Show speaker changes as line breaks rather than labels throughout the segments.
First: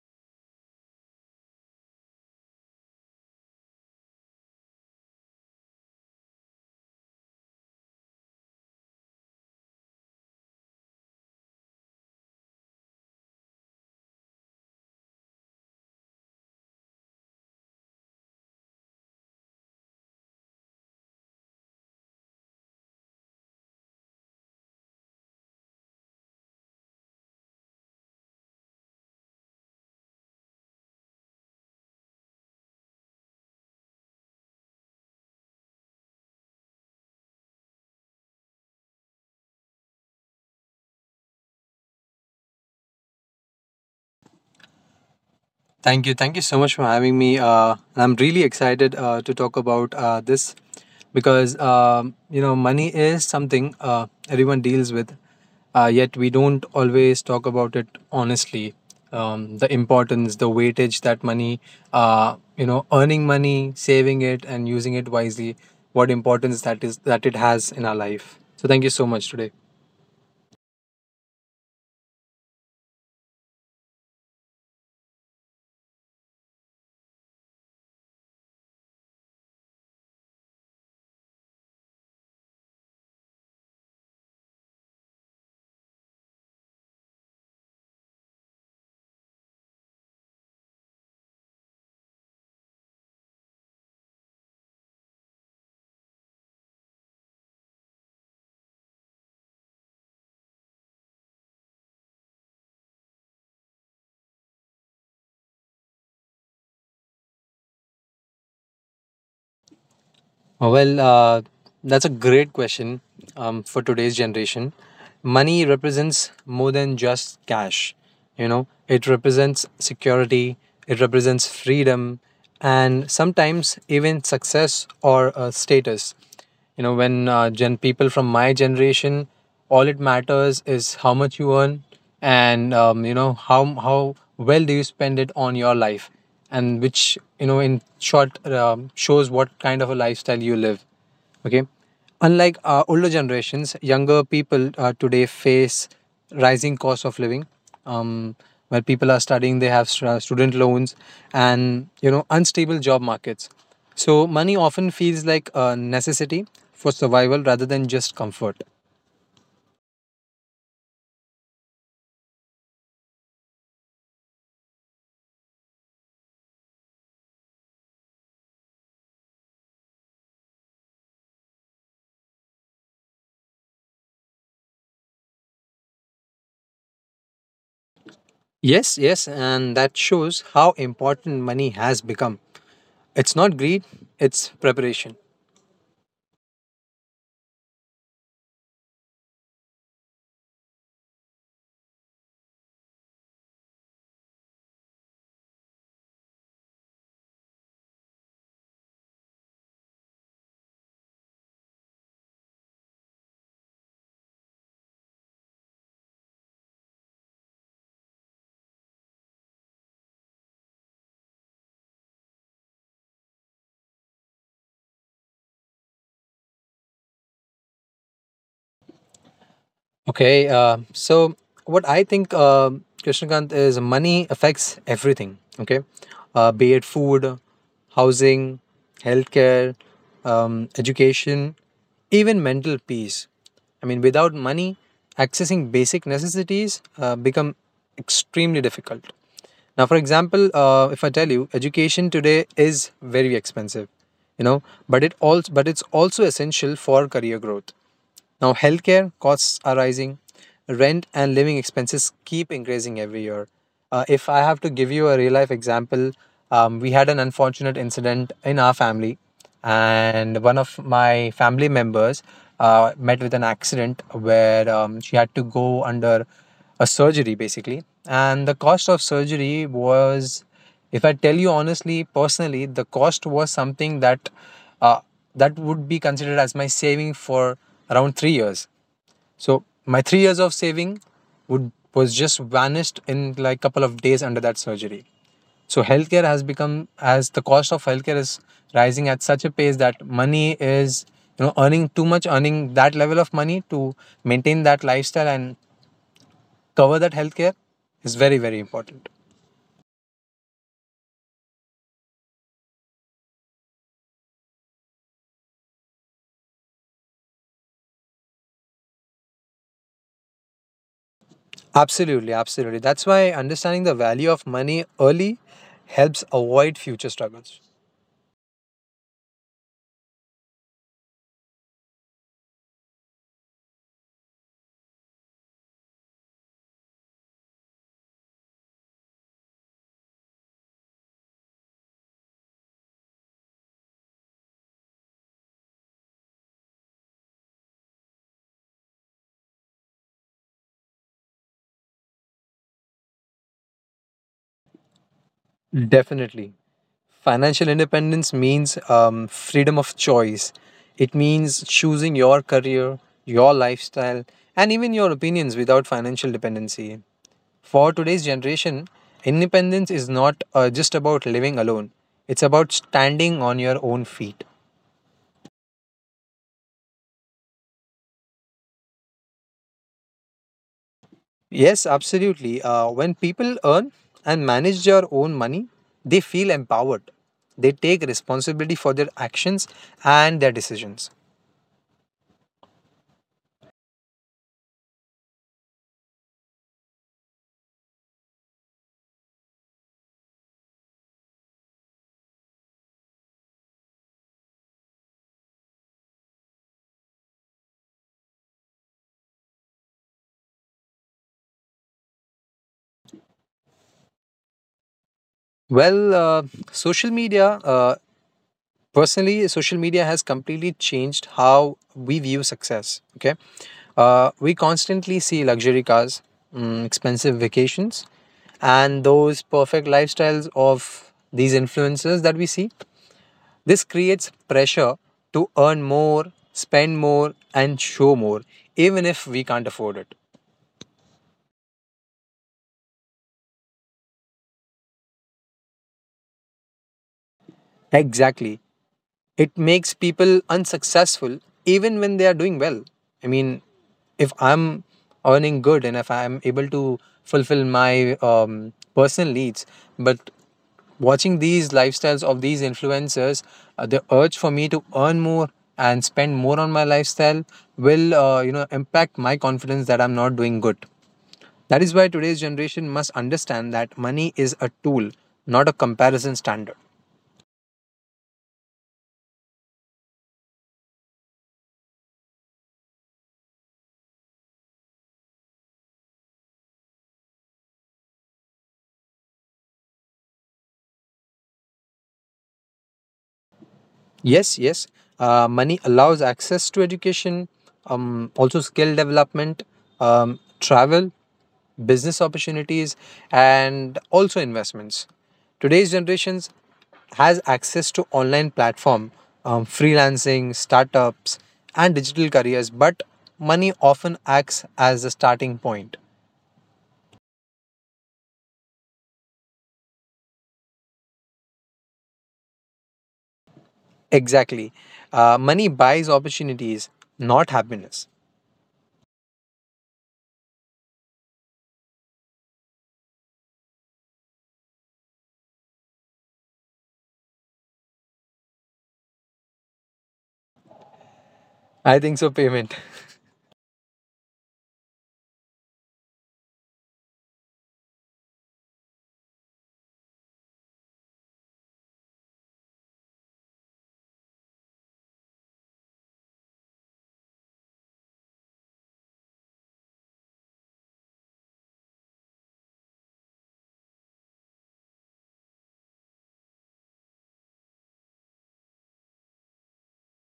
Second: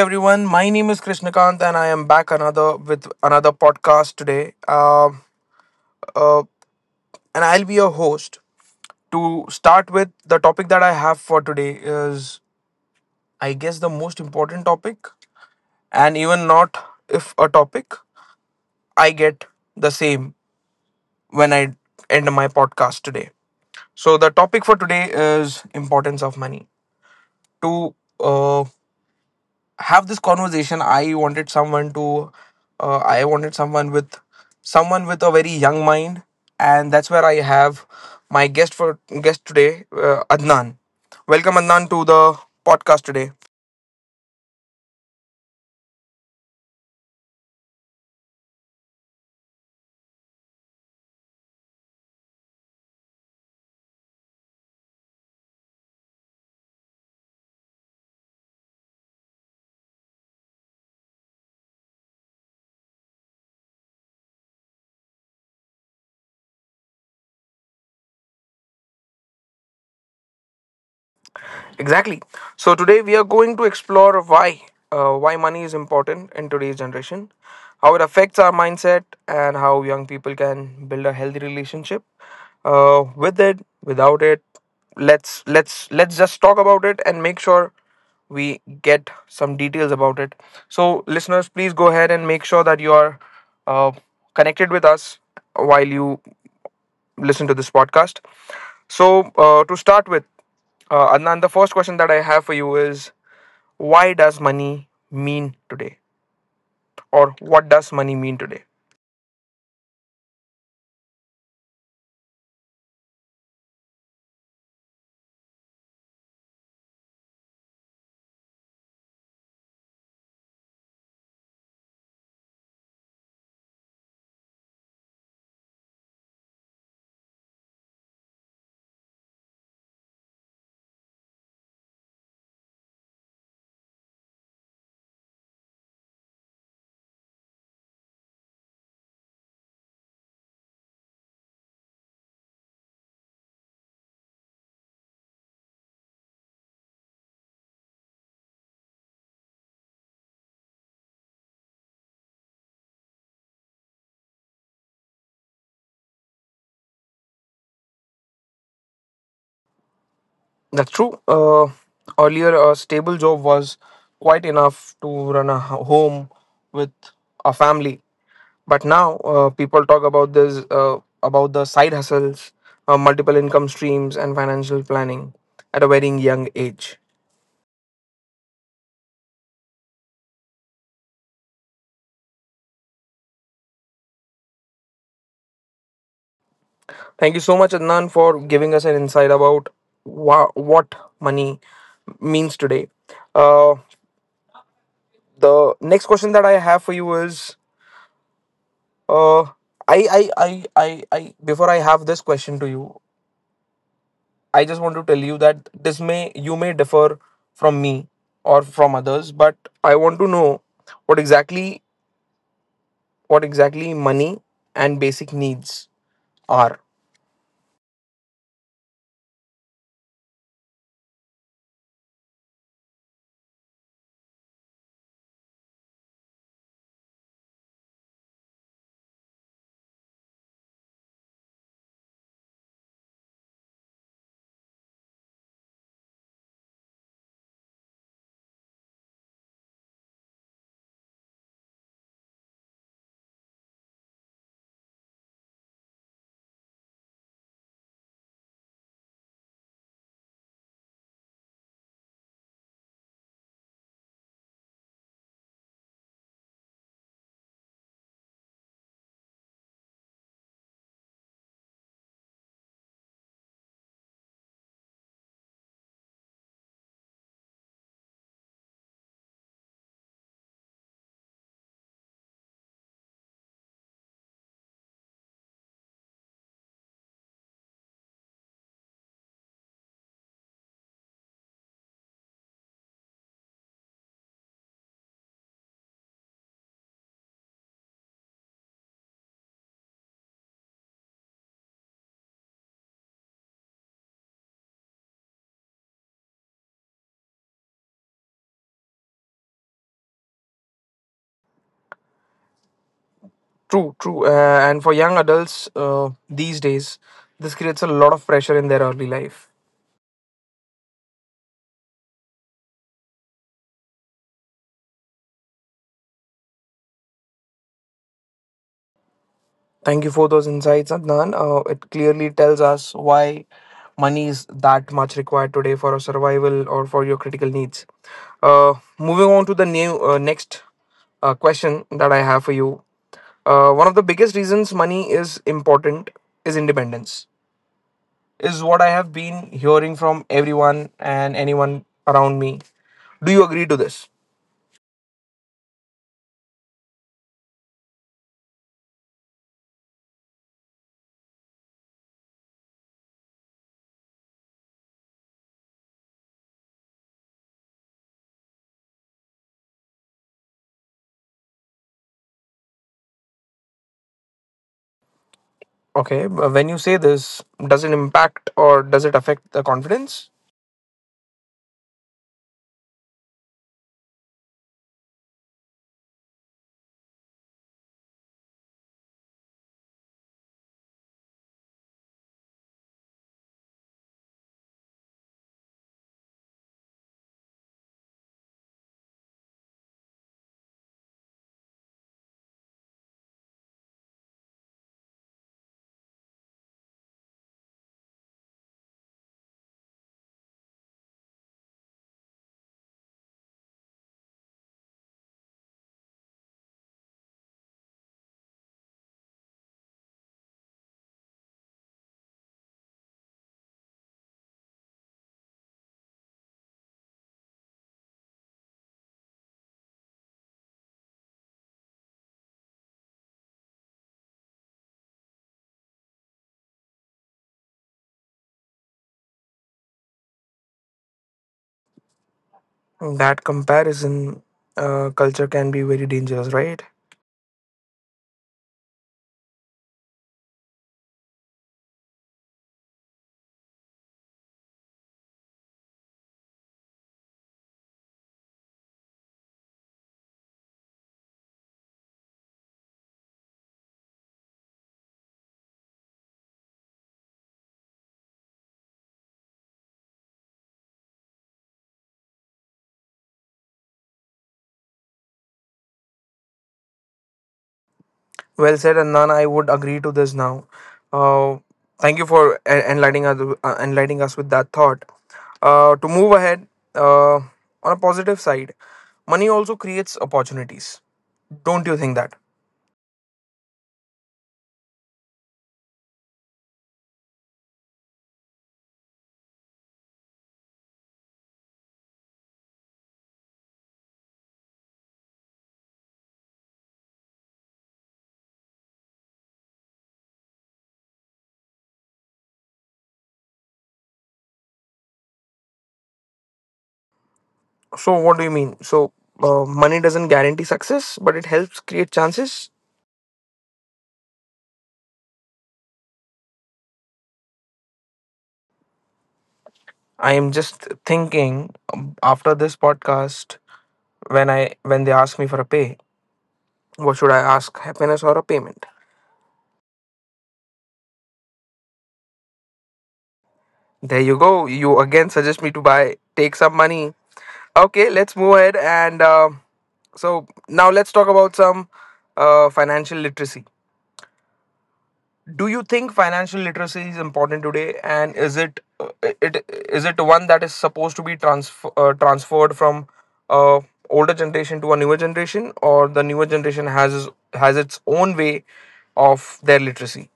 everyone, my name is Krishnakant and I am back another with another podcast today. Uh, and I'll be your host. To start with, the topic that I have for today is, I guess, the most important topic, and even not if a topic, I get the same when I end my podcast today. So the topic for today is importance of money. To uh, have this conversation, I wanted someone to I wanted someone with a very young mind, and that's where I have my guest for guest today, Adnan. Welcome, Adnan, to the podcast today.
Thank you. Thank you so much for having me. And I'm really excited to talk about this because money is something everyone deals with, yet we don't always talk about it honestly. The importance, the weightage that money, earning money, saving it, and using it wisely, what importance that is that it has in our life. So, thank you so much today.
Exactly. So today we are going to explore why money is important in today's generation, how it affects our mindset, and how young people can build a healthy relationship with it, without it. Let's just talk about it and make sure we get some details about it. So listeners, please go ahead and make sure that you are uh, connected with us while you listen to this podcast. So, to start with, Adnan, the first question that I have for you is, why does money mean today? Or what does money mean today?
Well, that's a great question for today's generation. Money represents more than just cash. You know, it represents security, it represents freedom, and sometimes even success or status. When gen people from my generation, all it matters is how much you earn, and how well do you spend it on your life, and which, in short, shows what kind of a lifestyle you live. Okay. Unlike older generations, younger people today face rising cost of living. Um, while people are studying, they have student loans and unstable job markets. So money often feels like a necessity for survival rather than just comfort.
That's true. Earlier, a stable job was quite enough to run a home with a family. But now, people talk about this, about the side hustles, multiple income streams, and financial planning at a very young age.
Yes, yes, and that shows how important money has become. It's not greed, it's preparation.
Thank you so much, Adnan, for giving us an insight about what money means today. Uh, the next question that I have for you is, uh, before I have this question to you, I just want to tell you that this may, you may differ from me or from others, but I want to know what exactly, what exactly money and basic needs are.
Okay, so what I think, Krishnakant, is money affects everything. Okay, be it food, housing, healthcare, education, even mental peace. I mean, without money, accessing basic necessities become extremely difficult. Now, for example, if I tell you, education today is very expensive, you know, but it also but it's also essential for career growth. Now, healthcare costs are rising, rent and living expenses keep increasing every year. If I have to give you a real life example, we had an unfortunate incident in our family, and one of my family members met with an accident where she had to go under a surgery basically. And the cost of surgery was, if I tell you honestly, personally, the cost was something that uh, uh, that would be considered as my saving for around 3 years. So my 3 years of saving would was just vanished in like couple of days under that surgery. So healthcare has become, as the cost of healthcare is rising at such a pace that money is, earning too much, earning that level of money to maintain that lifestyle and cover that healthcare is very very important.
True, true. And for young adults, these days, this creates a lot of pressure in their early life.
Absolutely, absolutely. That's why understanding the value of money early helps avoid future struggles.
Thank you for those insights, Adnan. It clearly tells us why money is that much required today for our survival or for your critical needs. Uh, moving on to the new next question that I have for you. One of the biggest reasons money is important is independence, is what I have been hearing from everyone and anyone around me. Do you agree to this?
Definitely. Financial independence means freedom of choice. It means choosing your career, your lifestyle, and even your opinions without financial dependency. For today's generation, independence is not just about living alone, it's about standing on your own feet.
Okay, but when you say this, does it impact or does it affect the confidence?
Yes, absolutely. When people earn and manage their own money, they feel empowered. They take responsibility for their actions and their decisions. Well, social media, uh, personally, social media has completely changed how we view success. Okay. We constantly see luxury cars, expensive vacations, and those perfect lifestyles of these influencers that we see. This creates pressure to earn more, spend more, and show more, even if we can't afford it.
That comparison culture can be very dangerous, right?
Exactly. It makes people unsuccessful even when they are doing well. I mean, if I'm earning good and if I'm able to fulfill my personal needs, but watching these lifestyles of these influencers, the urge for me to earn more and spend more on my lifestyle will, impact my confidence that I'm not doing good. That is why today's generation must understand that money is a tool, not a comparison standard.
Well said, Anand. I would agree to this now. Uh, thank you for enlightening us, with that thought. To move ahead, on a positive side, money also creates opportunities. Don't you think that?
Yes, yes. Money allows access to education, also skill development, travel, business opportunities, and also investments. Today's generations has access to online platform, freelancing, startups, and digital careers, but money often acts as the starting point.
So, what do you mean? So, money doesn't guarantee success, but it helps create chances.
Exactly. Money buys opportunities, not happiness.
I am just thinking, after this podcast, when I when they ask me for a pay, what should I ask? Happiness or a payment?
I think so, payment.
There you go. You again suggest me to buy take some money. Okay, let's move ahead, and so now let's talk about some, financial literacy. Do you think financial literacy is important today, and is it is it one that is supposed to be transferred from, uh, older generation to a newer generation, or the newer generation has has its own way of their literacy?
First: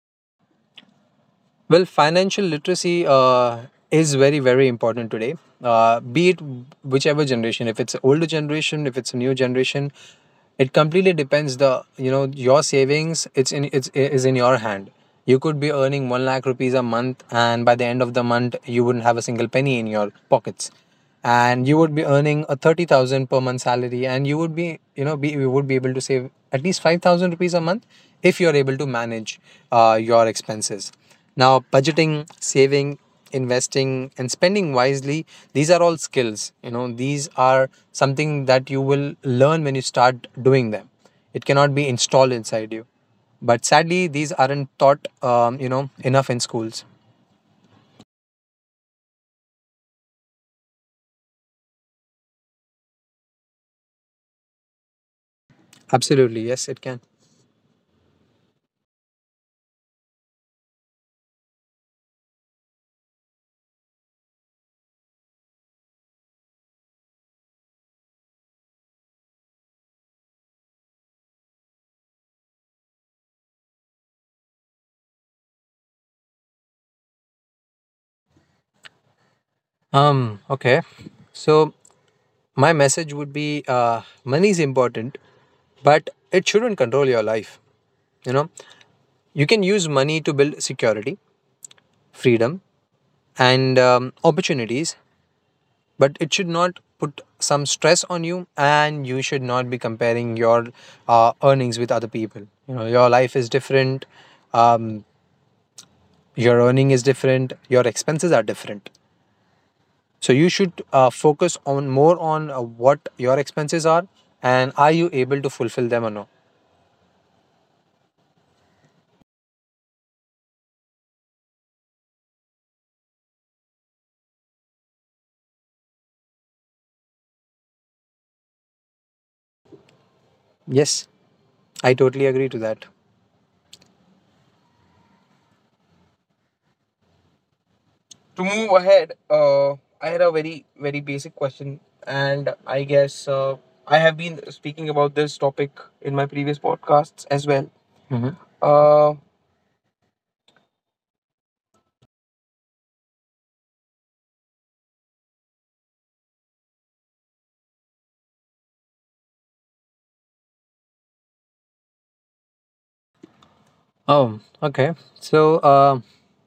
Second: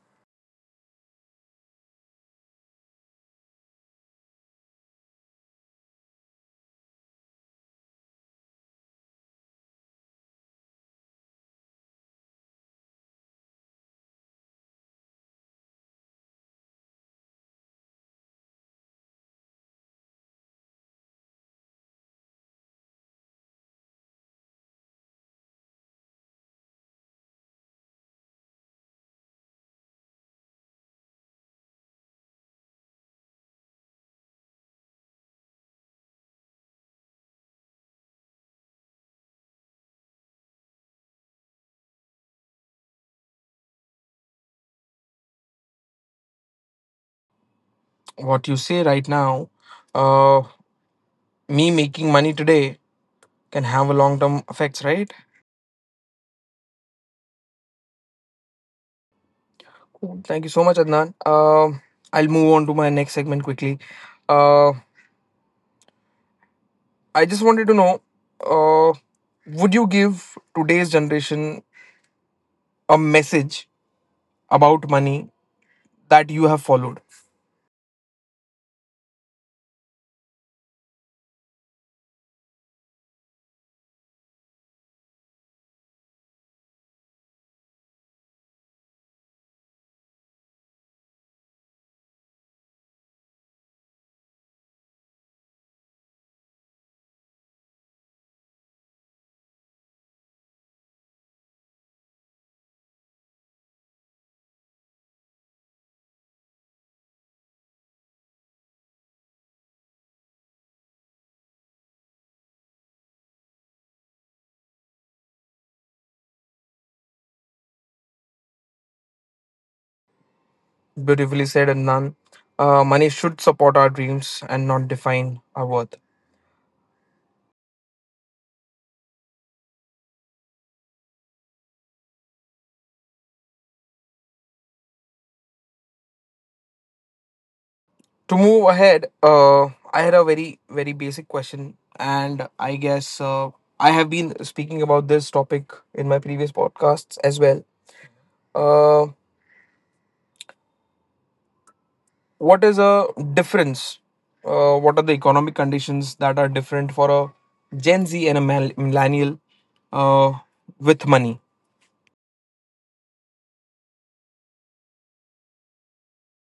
Well, financial literacy is very, very important today. Be it whichever generation, if it's older generation, if it's a new generation, it completely depends. The you know Your savings, it's in it's is in your hand. You could be earning 1 lakh rupees a month, and by the end of the month, you wouldn't have a single penny in your pockets, and you would be earning a 30,000 per month salary, and you would be able to save at least 5,000 rupees a month if you are able to manage your expenses. Now, budgeting, saving, investing, and spending wisely, these are all skills. You know, these are something that you will learn when you start doing them. It cannot be installed inside you. But sadly, these aren't taught, enough in schools.
What you say right now, uh, me making money today can have a long term effects, right?
Absolutely. Yes, it can.
Cool. Thank you so much, Adnan. Um, I'll move on to my next segment quickly. Uh, I just wanted to know, uh, would you give today's generation a message about money that you have followed?
Okay. So, my message would be money is important, but it shouldn't control your life. You know, you can use money to build security, freedom, and opportunities, but it should not put some stress on you, and you should not be comparing your earnings with other people. Your life is different, um, your earning is different, your expenses are different, so you should focus on more on what your expenses are, and are you able to fulfill them or not.
Beautifully said, Adnan. Money should support our dreams and not define our worth.
Yes, I totally agree to that.
To
To
move
move
ahead,
ahead,
I had
I
a
had a
very,
very,
very
very
basic
basic
question,
question,
and
and
I
I
guess,
guess
I have
I
been
have been
speaking
speaking
about this
about this
topic
topic
in my
in my
previous
previous
podcasts as
podcasts as
well.
well. Mhm.
Uh,
Uh,
what is a difference? What are the economic conditions that are different for a Gen Z and a millennial, uh, with money?
Oh, okay. So, uh,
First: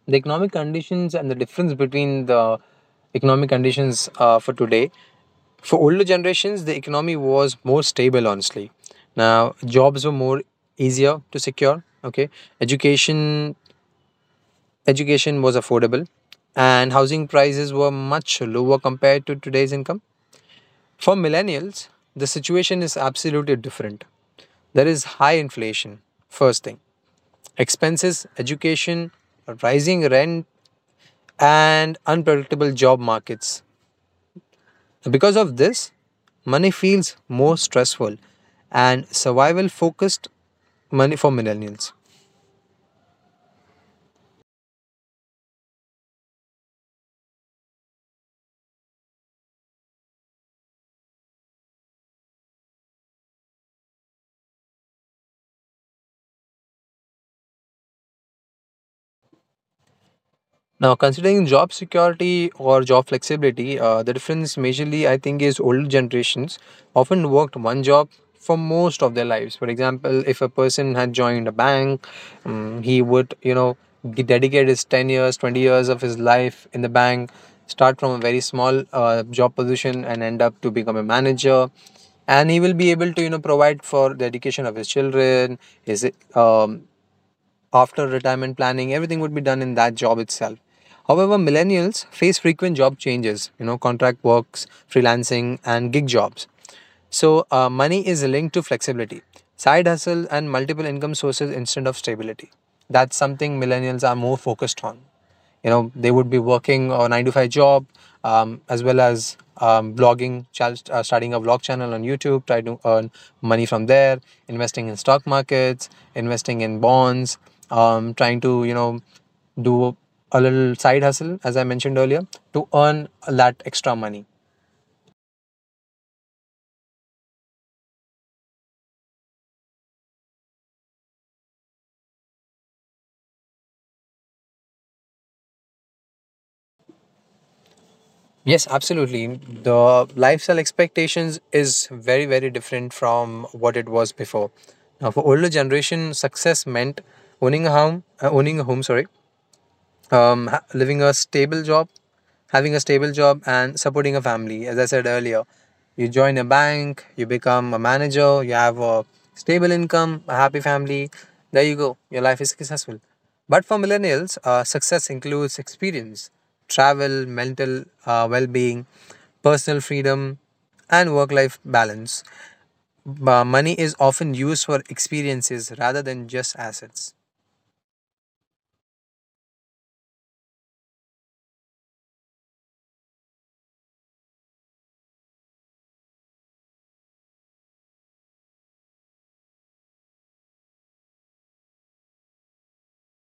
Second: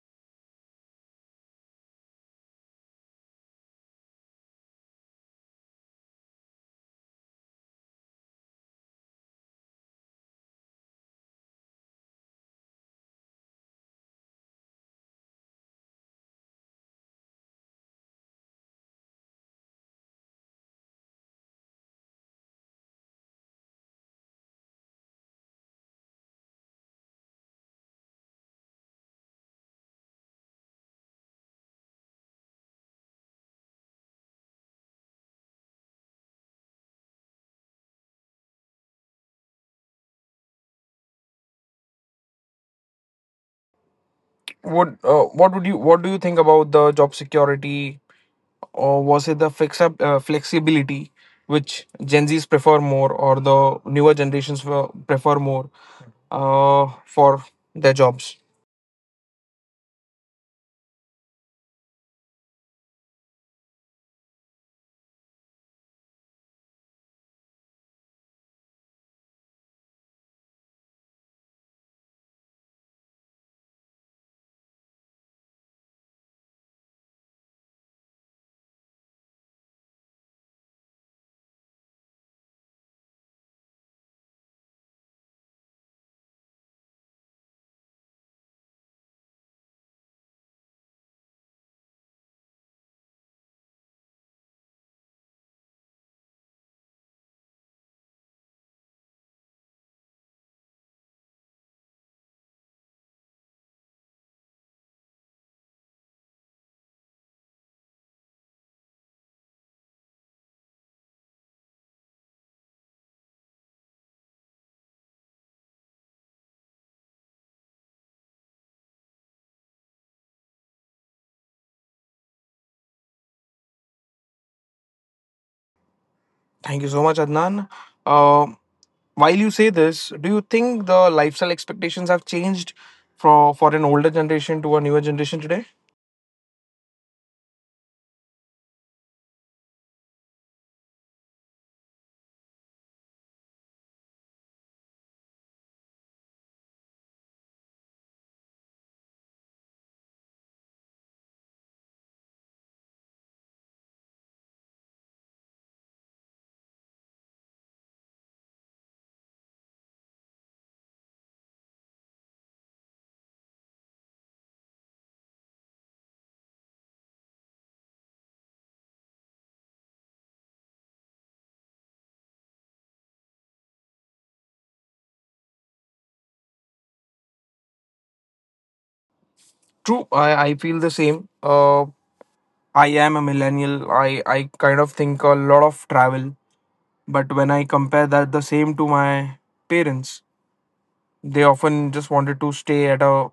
the economic conditions and the difference between the economic conditions for today. For older generations, the economy was more stable, honestly. Now, jobs were more easier to secure. Okay. Education Education was affordable and housing prices were much lower compared to today's income. For millennials, the situation is absolutely different. There is high inflation, first thing, expenses, education, rising rent, and unpredictable job markets. Because of this, money feels more stressful and survival focused money for millennials.
Would what would you what do you think about the job security, or was it the fix up flexibility which Gen Zs prefer more, or the newer generations, prefer more, for their jobs?
Now, considering job security or job flexibility, the difference majorly I think is older generations often worked one job for most of their lives. For example, if a person had joined a bank, he would, dedicate his 10 years, 20 years of his life in the bank, start from a very small job position and end up to become a manager. And he will be able to, provide for the education of his children, his um, after retirement planning, everything would be done in that job itself. However, millennials face frequent job changes, contract works, freelancing, and gig jobs. So, money is linked to flexibility, side hustle, and multiple income sources instead of stability. That's something millennials are more focused on. You know, they would be working a 9 to 5 job, as well as blogging, starting a vlog channel on YouTube, try to earn money from there, investing in stock markets, investing in bonds, trying to do a little side hustle, as I mentioned earlier, to earn that extra money.
Thank you so much, Adnan. Uh, While you say this, do you think the lifestyle expectations have changed for an older generation to a newer generation today?
Yes, absolutely. The lifestyle expectations is very, very different from what it was before. Now, for older generation, success meant owning a home, sorry, ha- living a stable job, having a stable job, and supporting a family. As I said earlier, you join a bank, you become a manager, you have a stable income, a happy family. There you go, your life is successful. But for millennials, success includes experience, travel, mental well being, personal freedom, and work life balance. But money is often used for experiences rather than just assets.
True, I feel the same. I am a millennial. I kind of think a lot of travel, but when I compare that the same to my parents, they often just wanted to stay at a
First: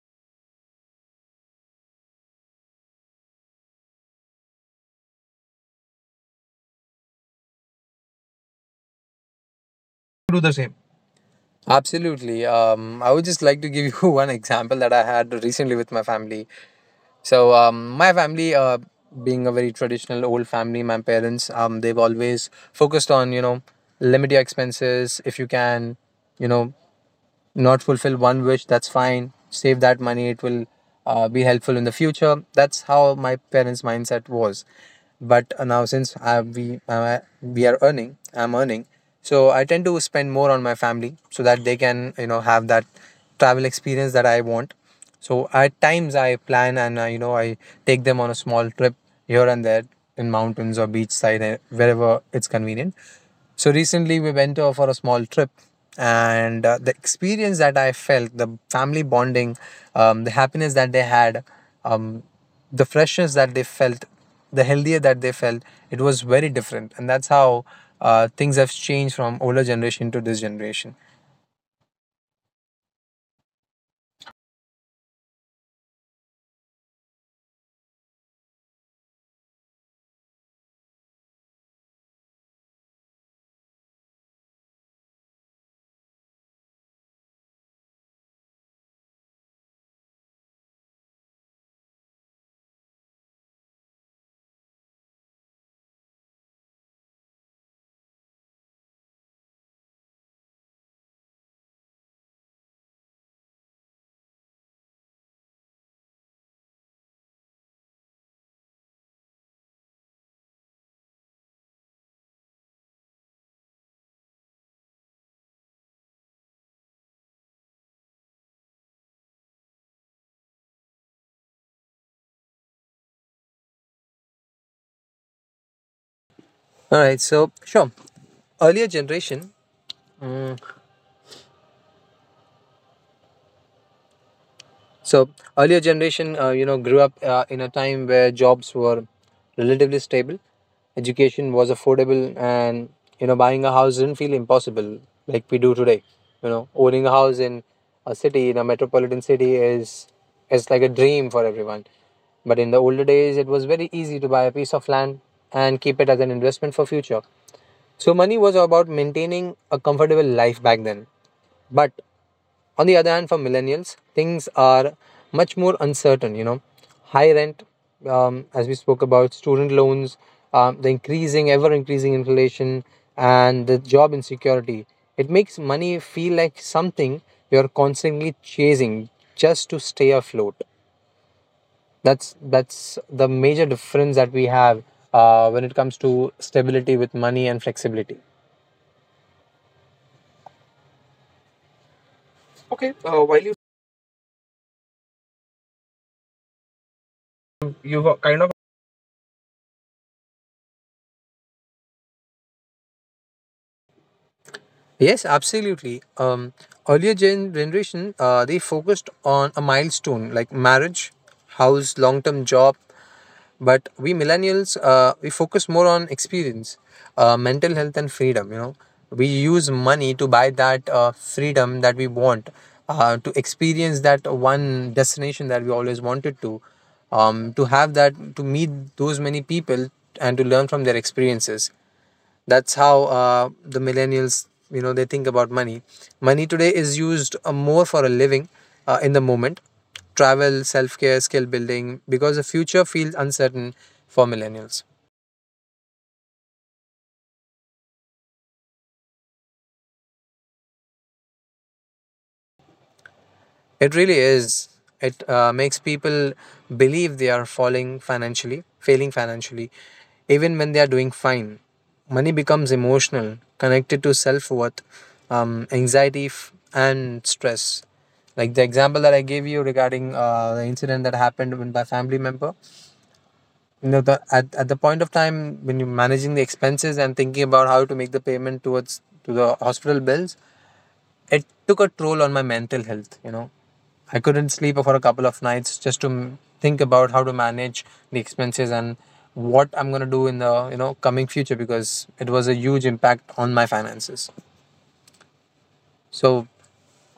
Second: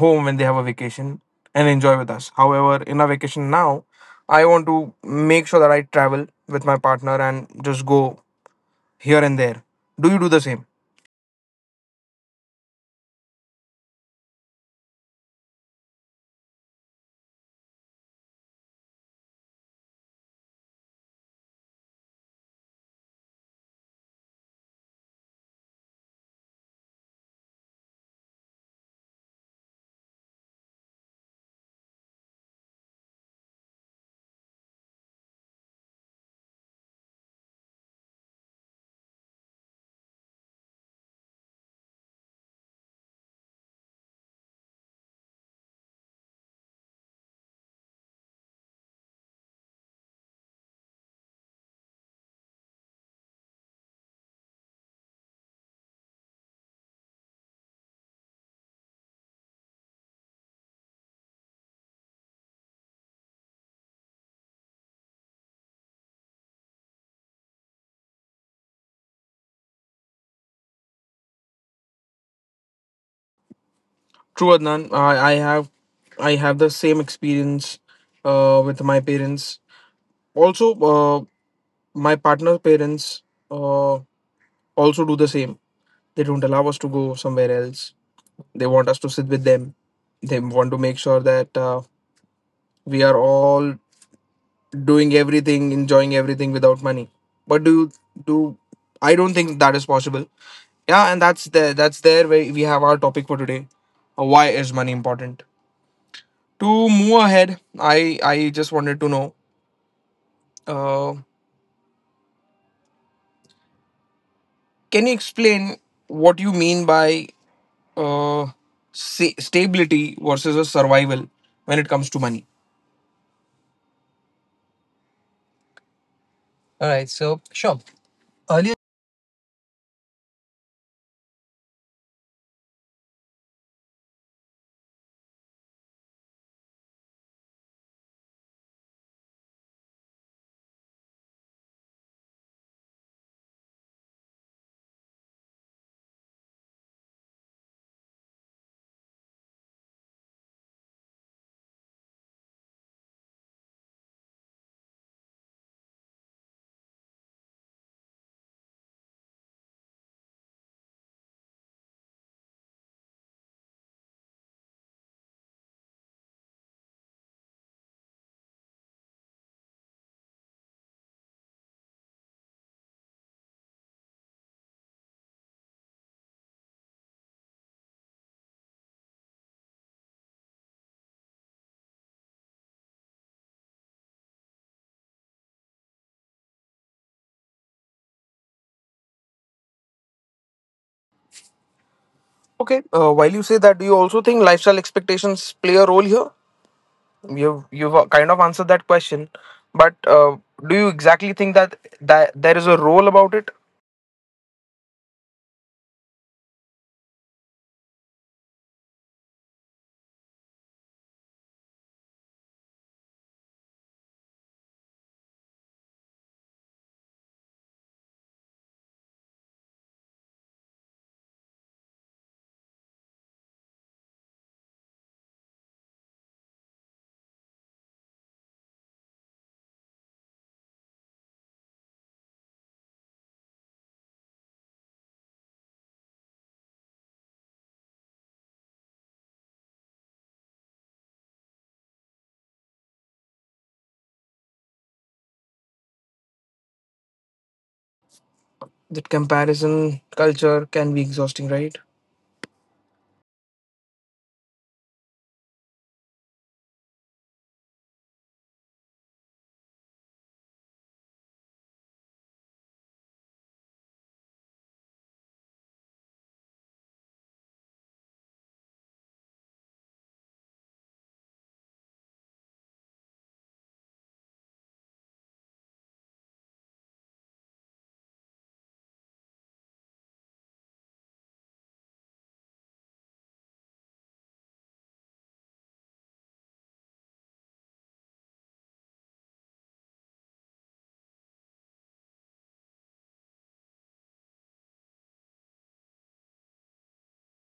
home when they have a vacation and enjoy with us. However, in a vacation now, I want to make sure that I travel with my partner and just go here and there. Do you do
Do
the
the
same?
same. Absolutely. I would just like to give you one example that I had recently with my family. So, my family, being a very traditional old family, my parents, they've always focused on, limit your expenses if you can, you know, not fulfill one wish, that's fine. Save that money, it will be helpful in the future. That's how my parents' mindset was. But now, since I, we are earning, I'm earning, so I tend to spend more on my family so that they can have that travel experience that I want. So at times I plan and I, you know I take them on a small trip here and there in mountains or beachside, wherever it's convenient. So recently we went for a small trip, and the experience that I felt, the family bonding, the happiness that they had, um, the freshness that they felt, the healthier that they felt, it was very different. And that's how things have changed from older generation to this generation.
True, Adnan. I have I have the same experience, with my parents. Also, my partner's parents, uh, also do the same. They don't allow us to go somewhere else. They want us to sit with them. They want to make sure that, we are all doing everything, enjoying everything without money. But do you do? I don't think that is possible. Yeah, and that's there. That's there where we have our topic for today. Why is money important? To move ahead, i I just wanted to know, uh, can you explain what you mean by, uh, stability versus a survival when it comes to money? All right,
All right,
so
so
sure.
sure.
Earlier,
Earlier generation, So earlier generation, grew up in a time where jobs were relatively stable, education was affordable, and, you know, buying a house didn't feel impossible like we do today. You know, owning a house in a city in a metropolitan city is like a dream for everyone. But in the older days, it was very easy to buy a piece of land and keep it as an investment for future. So money was about maintaining a comfortable life back then. But on the other hand, for millennials, things are much more uncertain. You know, high rent, as we spoke about, student loans, ever increasing inflation, and the job insecurity. It makes money feel like something you're constantly chasing just to stay afloat. That's the major difference that we have when it comes to stability with money and flexibility.
okay,
Okay,
while you say
while
that,
you
do you also think lifestyle expectations play a role here? You've kind of
you've
answered
kind of
that question, but, do you exactly think that there is a role about it?
Yes, absolutely. Earlier generation, they focused on a milestone like marriage, house, long-term job. But we millennials, we focus more on experience, mental health, and freedom. You know, we use money to buy that freedom that we want, to experience that one destination that we always wanted to have that, to meet those many people, and to learn from their experiences. That's how the millennials, you know, they think about money. Money today is used more for a living in the moment, travel, self care, skill building, because the future feels uncertain for millennials.
That comparison culture can be exhausting, right?
It really is. It makes people believe they are failing financially, even when they are doing fine. Money becomes emotional, connected to self worth, anxiety, and stress. Like the example that I gave you regarding the incident that happened with my family member. You know, at the point of time when you're managing the expenses and thinking about how to make the payment towards to the hospital bills, it took a toll on my mental health, you know. I couldn't sleep for a couple of nights just to think about how to manage the expenses and what I'm going to do in the, you know, coming future because it was a huge impact on my finances. So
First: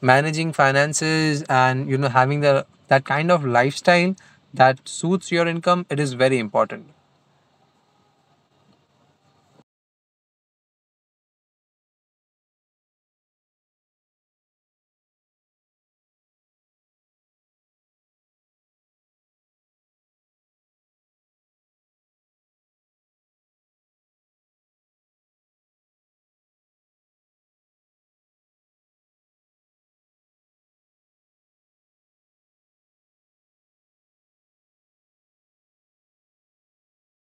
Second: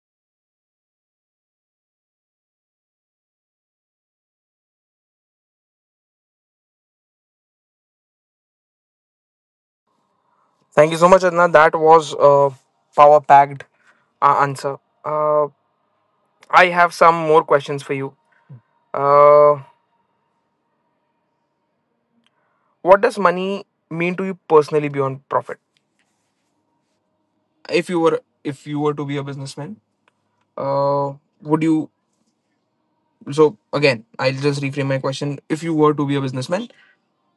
managing finances and, you know, having the that kind of lifestyle that suits your income, it is very important.
Thank you so much, Adnan. That was a power packed, answer. Uh, I have some more questions for you. Uh, what does money mean to you personally beyond profit? If you were to be a businessman, uh, would you? So again, I'll just reframe my question. If you were to be a businessman,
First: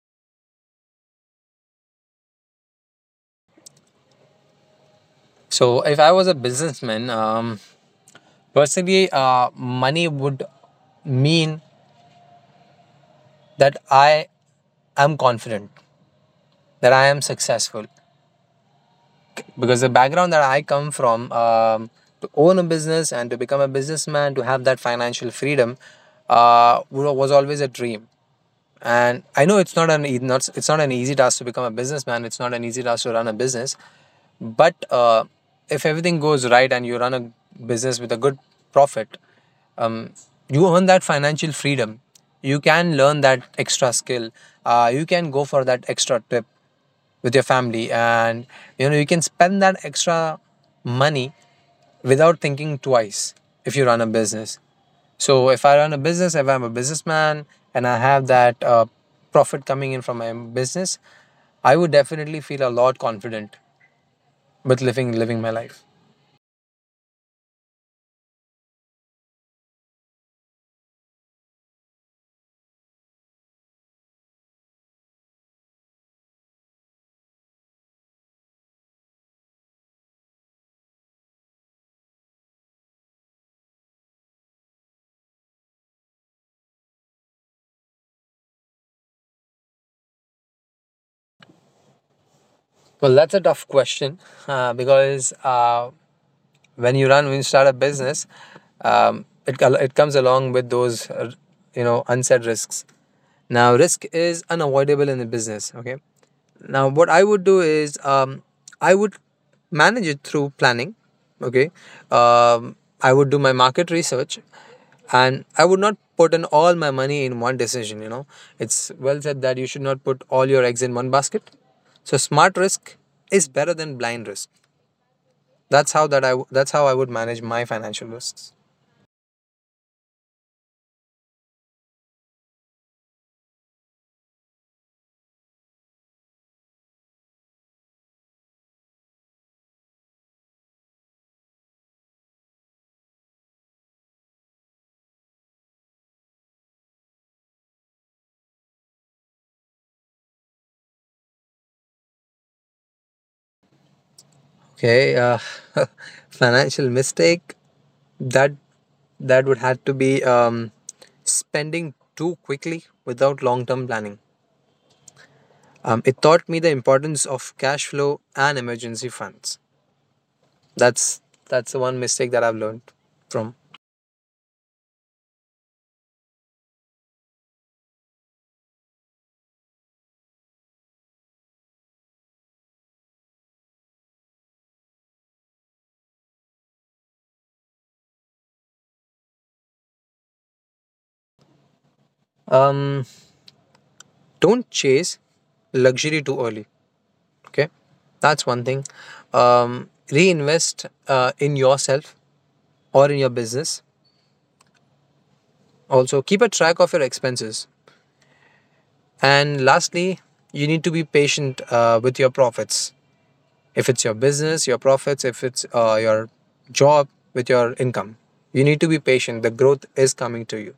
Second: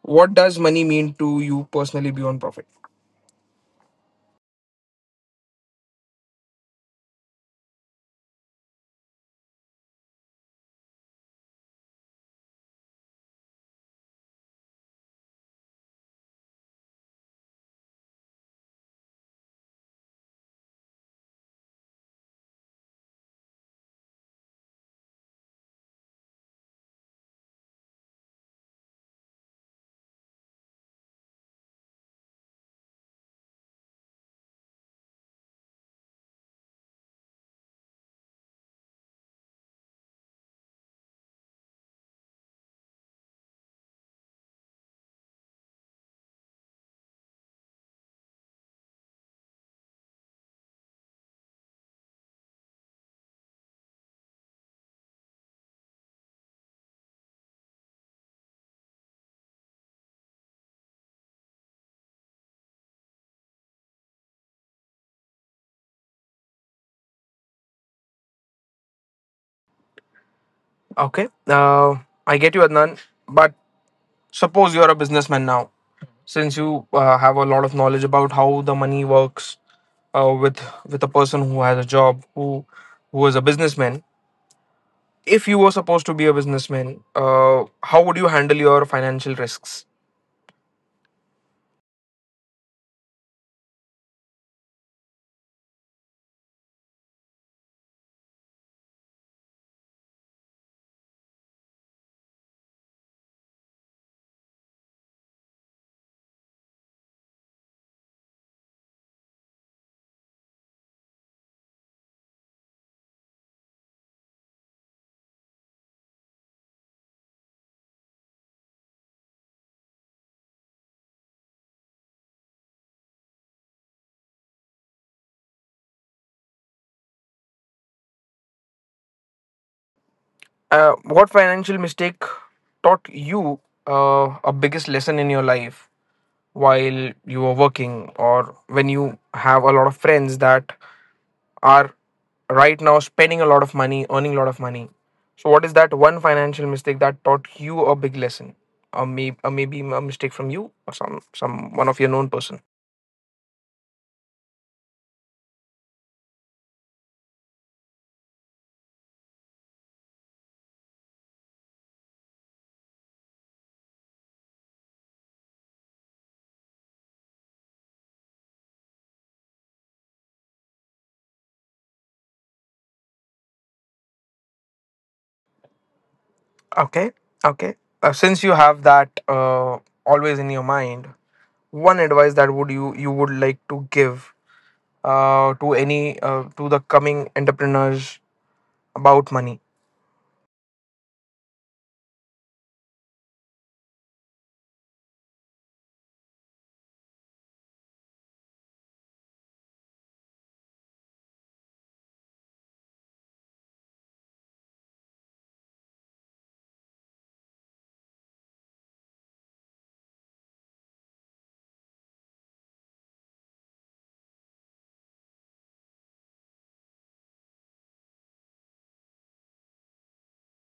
what does money mean to you personally beyond profit?
So if I was a businessman, personally, money would mean that I am confident, that I am successful, because the background that I come from, to own a business and to become a businessman, to have that financial freedom, was always a dream. And I know it's not an e- not it's not an easy task to become a businessman. It's not an easy task to run a business, but if everything goes right and you run a business with a good profit, um, you earn that financial freedom. You can learn that extra skill. You can go for that extra trip with your family, and you know you can spend that extra money without thinking twice if you run a business. So if I run a business, if I'm a businessman, and I have that profit coming in from my business, I would definitely feel a lot confident with living my life.
Okay, I get you, Adnan. But suppose you're a businessman now, since you, have a lot of knowledge about how the money works, uh, with with a person who has a job, who is a businessman. If you were supposed to be a businessman, how would you handle your financial risks?
Well, that's a tough question, because when you run when you start a business, um, it, it comes along with those unsaid risks. Now risk is unavoidable in the business, okay. Now, what I would do is I would manage it through planning. Okay. Um, I would do my market research and I would not put in all my money in one decision. You know, it's well said that you should not put all your eggs in one basket. So, smart risk is better than blind risk. That's how I would manage my financial risks.
Uh, what financial mistake taught you, a biggest lesson in your life, while you were working or when you have a lot of friends that are right now spending a lot of money, earning a lot of money? So what is that one financial mistake that taught you a big lesson, or maybe a mistake from you or some one of your known person?
Okay, financial mistake that that would have to be spending too quickly without long term planning. It taught me the importance of cash flow and emergency funds. That's that's the one mistake that I've learned from.
Okay, okay. Since you have that, always in your mind, one advice that would you you would like to give, to any to the coming entrepreneurs about money?
Um, don't chase luxury too early. Okay, that's one thing. Reinvest in yourself or in your business. Also, keep a track of your expenses. And lastly, you need to be patient with your profits. If it's your business, your profits, if it's your job, with your income, you need to be patient. The growth is coming to you.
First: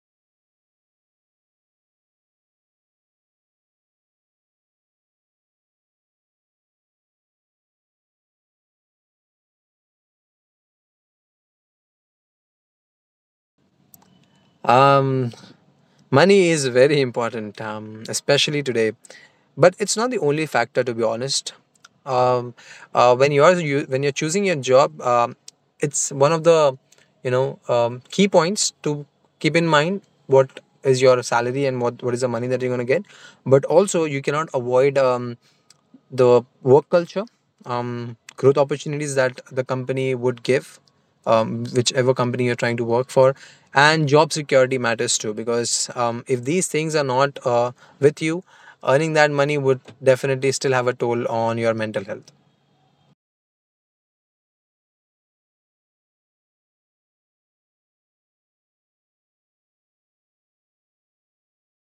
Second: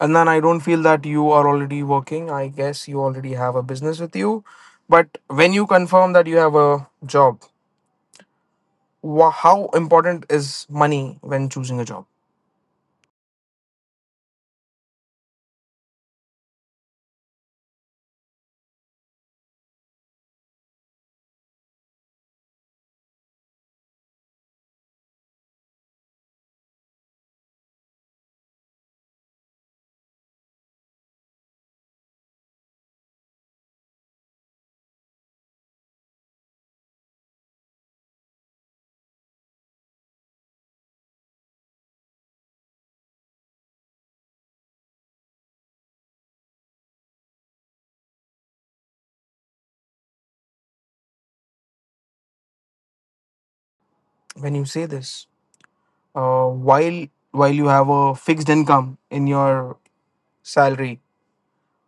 And then I don't feel that you are already working. I guess you already have a business with you, but when you confirm that you have a job, wha how important is money when choosing a job?
Um, money is very important, especially today, but it's not the only factor. To be honest, um, when you're choosing your job, it's one of the key points to keep in mind. What is your salary, and what is the money that you're gonna get? But also, you cannot avoid the work culture, growth opportunities that the company would give, whichever company you're trying to work for, and job security matters too. Because if these things are not with you, earning that money would definitely still have a toll on your mental health.
When you say this, uh, while while you have a fixed income in your salary,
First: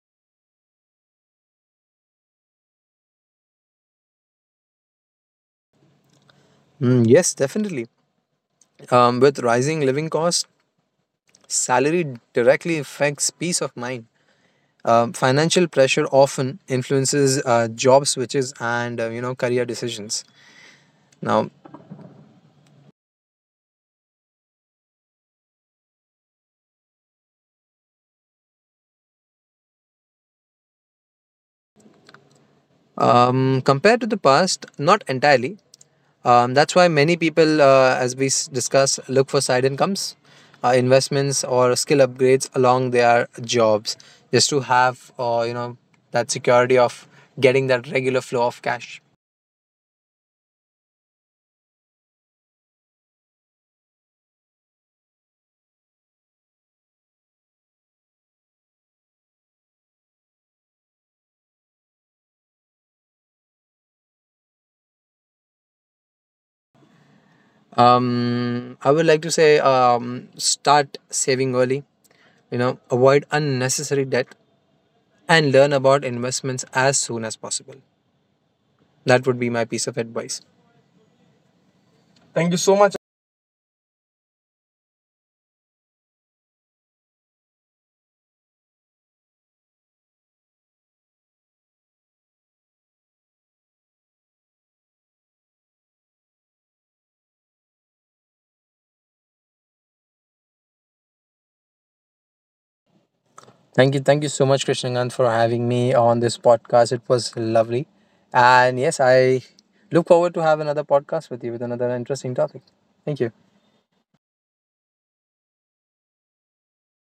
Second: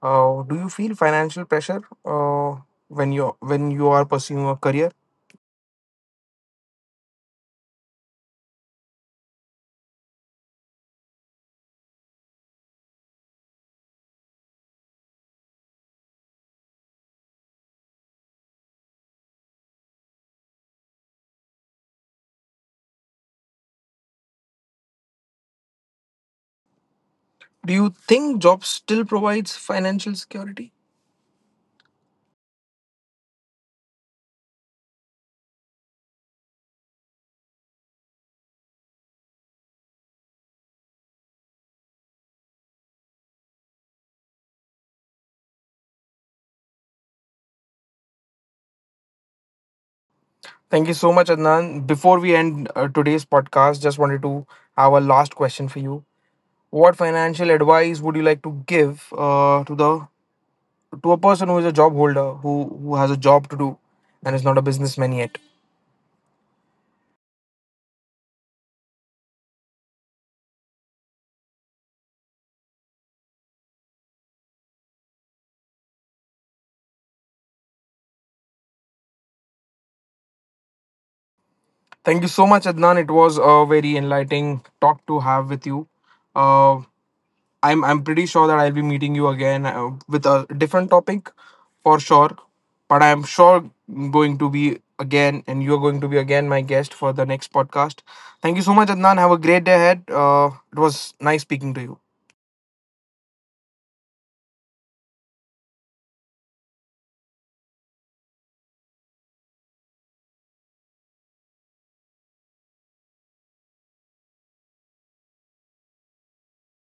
uh, do you feel financial pressure, when you are pursuing a career?
Mm, yes, definitely. With rising living costs, salary directly affects peace of mind. Financial pressure often influences job switches and, career decisions. Now,
Do you think jobs still provides financial security?
um, compared to the past, not entirely. That's why many people, as we discuss, look for side incomes, investments, or skill upgrades along their jobs, just to have, you know, that security of getting that regular flow of cash.
Thank you so much, Adnan. Before we end, today's podcast, just wanted to have a last question for you. What financial advice would you like to give, to the, to a person who is a job holder, who has a job to do and is not a businessman yet?
I would like to say, start saving early. You know, avoid unnecessary debt and learn about investments as soon as possible. That would be my piece of advice.
Thank you
Thank
so
you
much,
so much.
Adnan. It was a very enlightening talk to have with you. Uh, I'm pretty sure that I'll be meeting you again, with a different topic for sure. But I'm sure going to be again, and you're going to be again my guest for the next podcast. Thank you so much, Adnan. Have a great day ahead. It was nice speaking to you.
Thank you. Thank you so much, Krishnagant, for having me on this podcast. It was lovely. And yes, I look forward to have another podcast with you with another interesting topic. Thank you.